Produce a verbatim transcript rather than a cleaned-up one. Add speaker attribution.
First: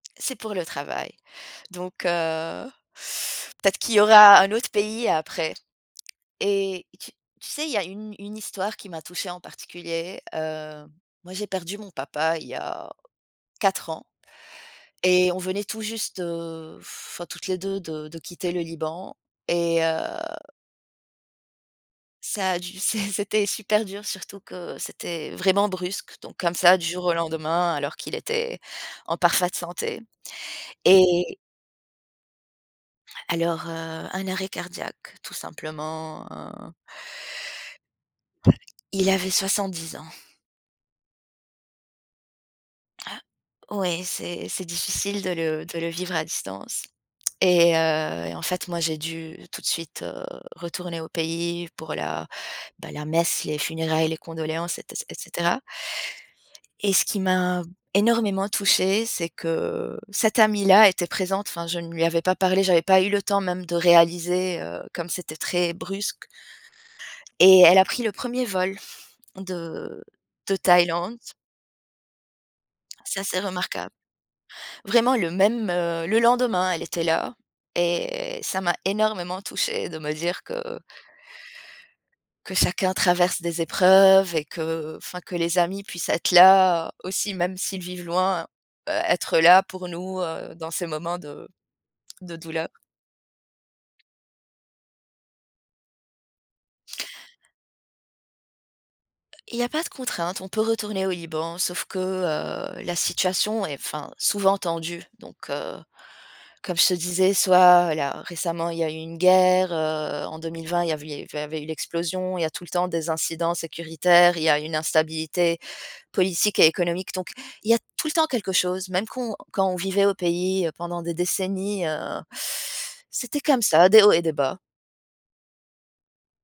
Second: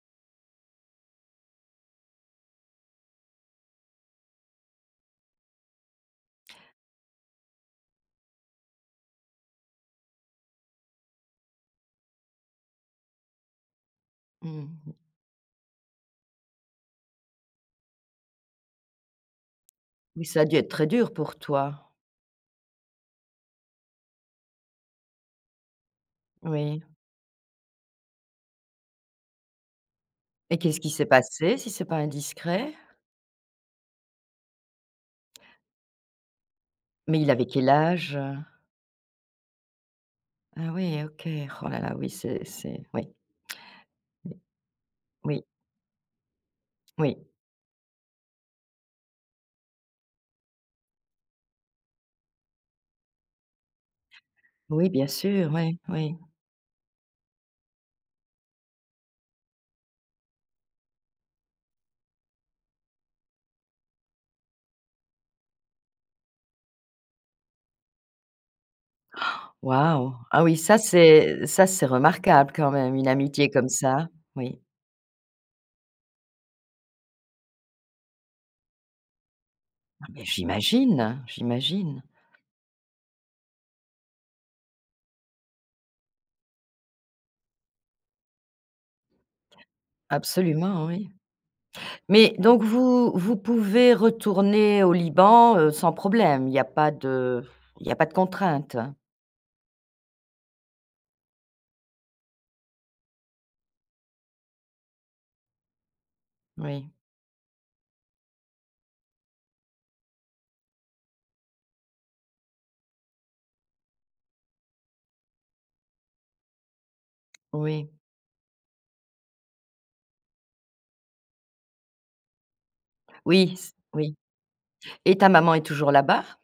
Speaker 1: C'est pour le travail. Donc heu, peut-être qu'il y aura un autre pays après et et tu tu sais, il y a une une histoire qui m'a touchée en particulier, heu, moi, j'ai perdu mon papa il y a quatre ans
Speaker 2: Mmh mh.
Speaker 1: et on venait tout juste, heu, enfin, toutes les deux de de quitter le Liban et heu
Speaker 2: Oui, ça a dû être très dur pour toi.
Speaker 1: ça a du c'é c'était super dur, surtout que c'était, heu, vraiment brusque donc comme ça,
Speaker 2: Oui.
Speaker 1: du jour au lendemain, alors qu'il était en parfaite santé.
Speaker 2: Et qu'est-ce qui s'est
Speaker 1: Et
Speaker 2: passé, si c'est pas indiscret?
Speaker 1: Alors, heu, un arrêt cardiaque, tout simplement, heu
Speaker 2: Mais il avait quel âge?
Speaker 1: Il avait soixante-dix ans.
Speaker 2: Ah oui, OK. Oh là là, oui, c'est c'est oui.
Speaker 1: Ah oui,
Speaker 2: Mmh.
Speaker 1: c'est c'est difficile de
Speaker 2: Oui.
Speaker 1: le de le vivre à distance
Speaker 2: Oui.
Speaker 1: et heu et en fait, moi, j'ai dû tout de suite, heu, retourner au pays pour la bah, la messe, les funérailles, les condoléances et
Speaker 2: Oui,
Speaker 1: ce
Speaker 2: bien
Speaker 1: et
Speaker 2: sûr,
Speaker 1: cetera.
Speaker 2: ouais, oui.
Speaker 1: Et ce qui m'a énormément touchée, c'est que cette amie-là était présente, enfin, je ne lui avais pas parlé, j'avais pas eu le temps même de réaliser, heu, comme c'était très brusque. Et elle a pris le premier vol de
Speaker 2: Waouh! Ah
Speaker 1: de
Speaker 2: oui, ça
Speaker 1: Thaïlande.
Speaker 2: c'est ça c'est remarquable, quand même, une
Speaker 1: Ça, c'est
Speaker 2: amitié comme
Speaker 1: remarquable.
Speaker 2: ça. Oui.
Speaker 1: Vraiment le même, heu, le lendemain, elle était là et ça m'a énormément touchée de
Speaker 2: Ah,
Speaker 1: me
Speaker 2: mais
Speaker 1: dire que
Speaker 2: j'imagine! J'imagine.
Speaker 1: que chacun traverse des épreuves et que, enfin, que les amis puissent être là aussi, même s'ils vivent loin, heu, être là pour nous, heu, dans
Speaker 2: Absolument,
Speaker 1: ces
Speaker 2: oui.
Speaker 1: moments de
Speaker 2: Mais
Speaker 1: de
Speaker 2: donc
Speaker 1: douleur.
Speaker 2: vous vous pouvez retourner au Liban, heu, sans problème, il y a pas de il y a pas de contraintes?
Speaker 1: Heu, il y a pas de contrainte, on peut retourner au Liban, sauf que, heu, la situation est enfin, souvent tendue. Donc, heu, comme je
Speaker 2: Oui.
Speaker 1: te disais, soit, là, récemment, il y a eu une guerre, heu, en deux mille vingt, il y a vu il y eu avait eu l'explosion, il y a tout le temps des incidents sécuritaires, il y a une instabilité politique et économique. Donc il y a
Speaker 2: Oui.
Speaker 1: tout le temps quelque chose, même qu'on quand on vivait au pays, heu, pendant des décennies, heu, c'était
Speaker 2: Oui
Speaker 1: comme
Speaker 2: c
Speaker 1: ça, des hauts
Speaker 2: oui
Speaker 1: et des bas.
Speaker 2: et ta maman est toujours là-bas?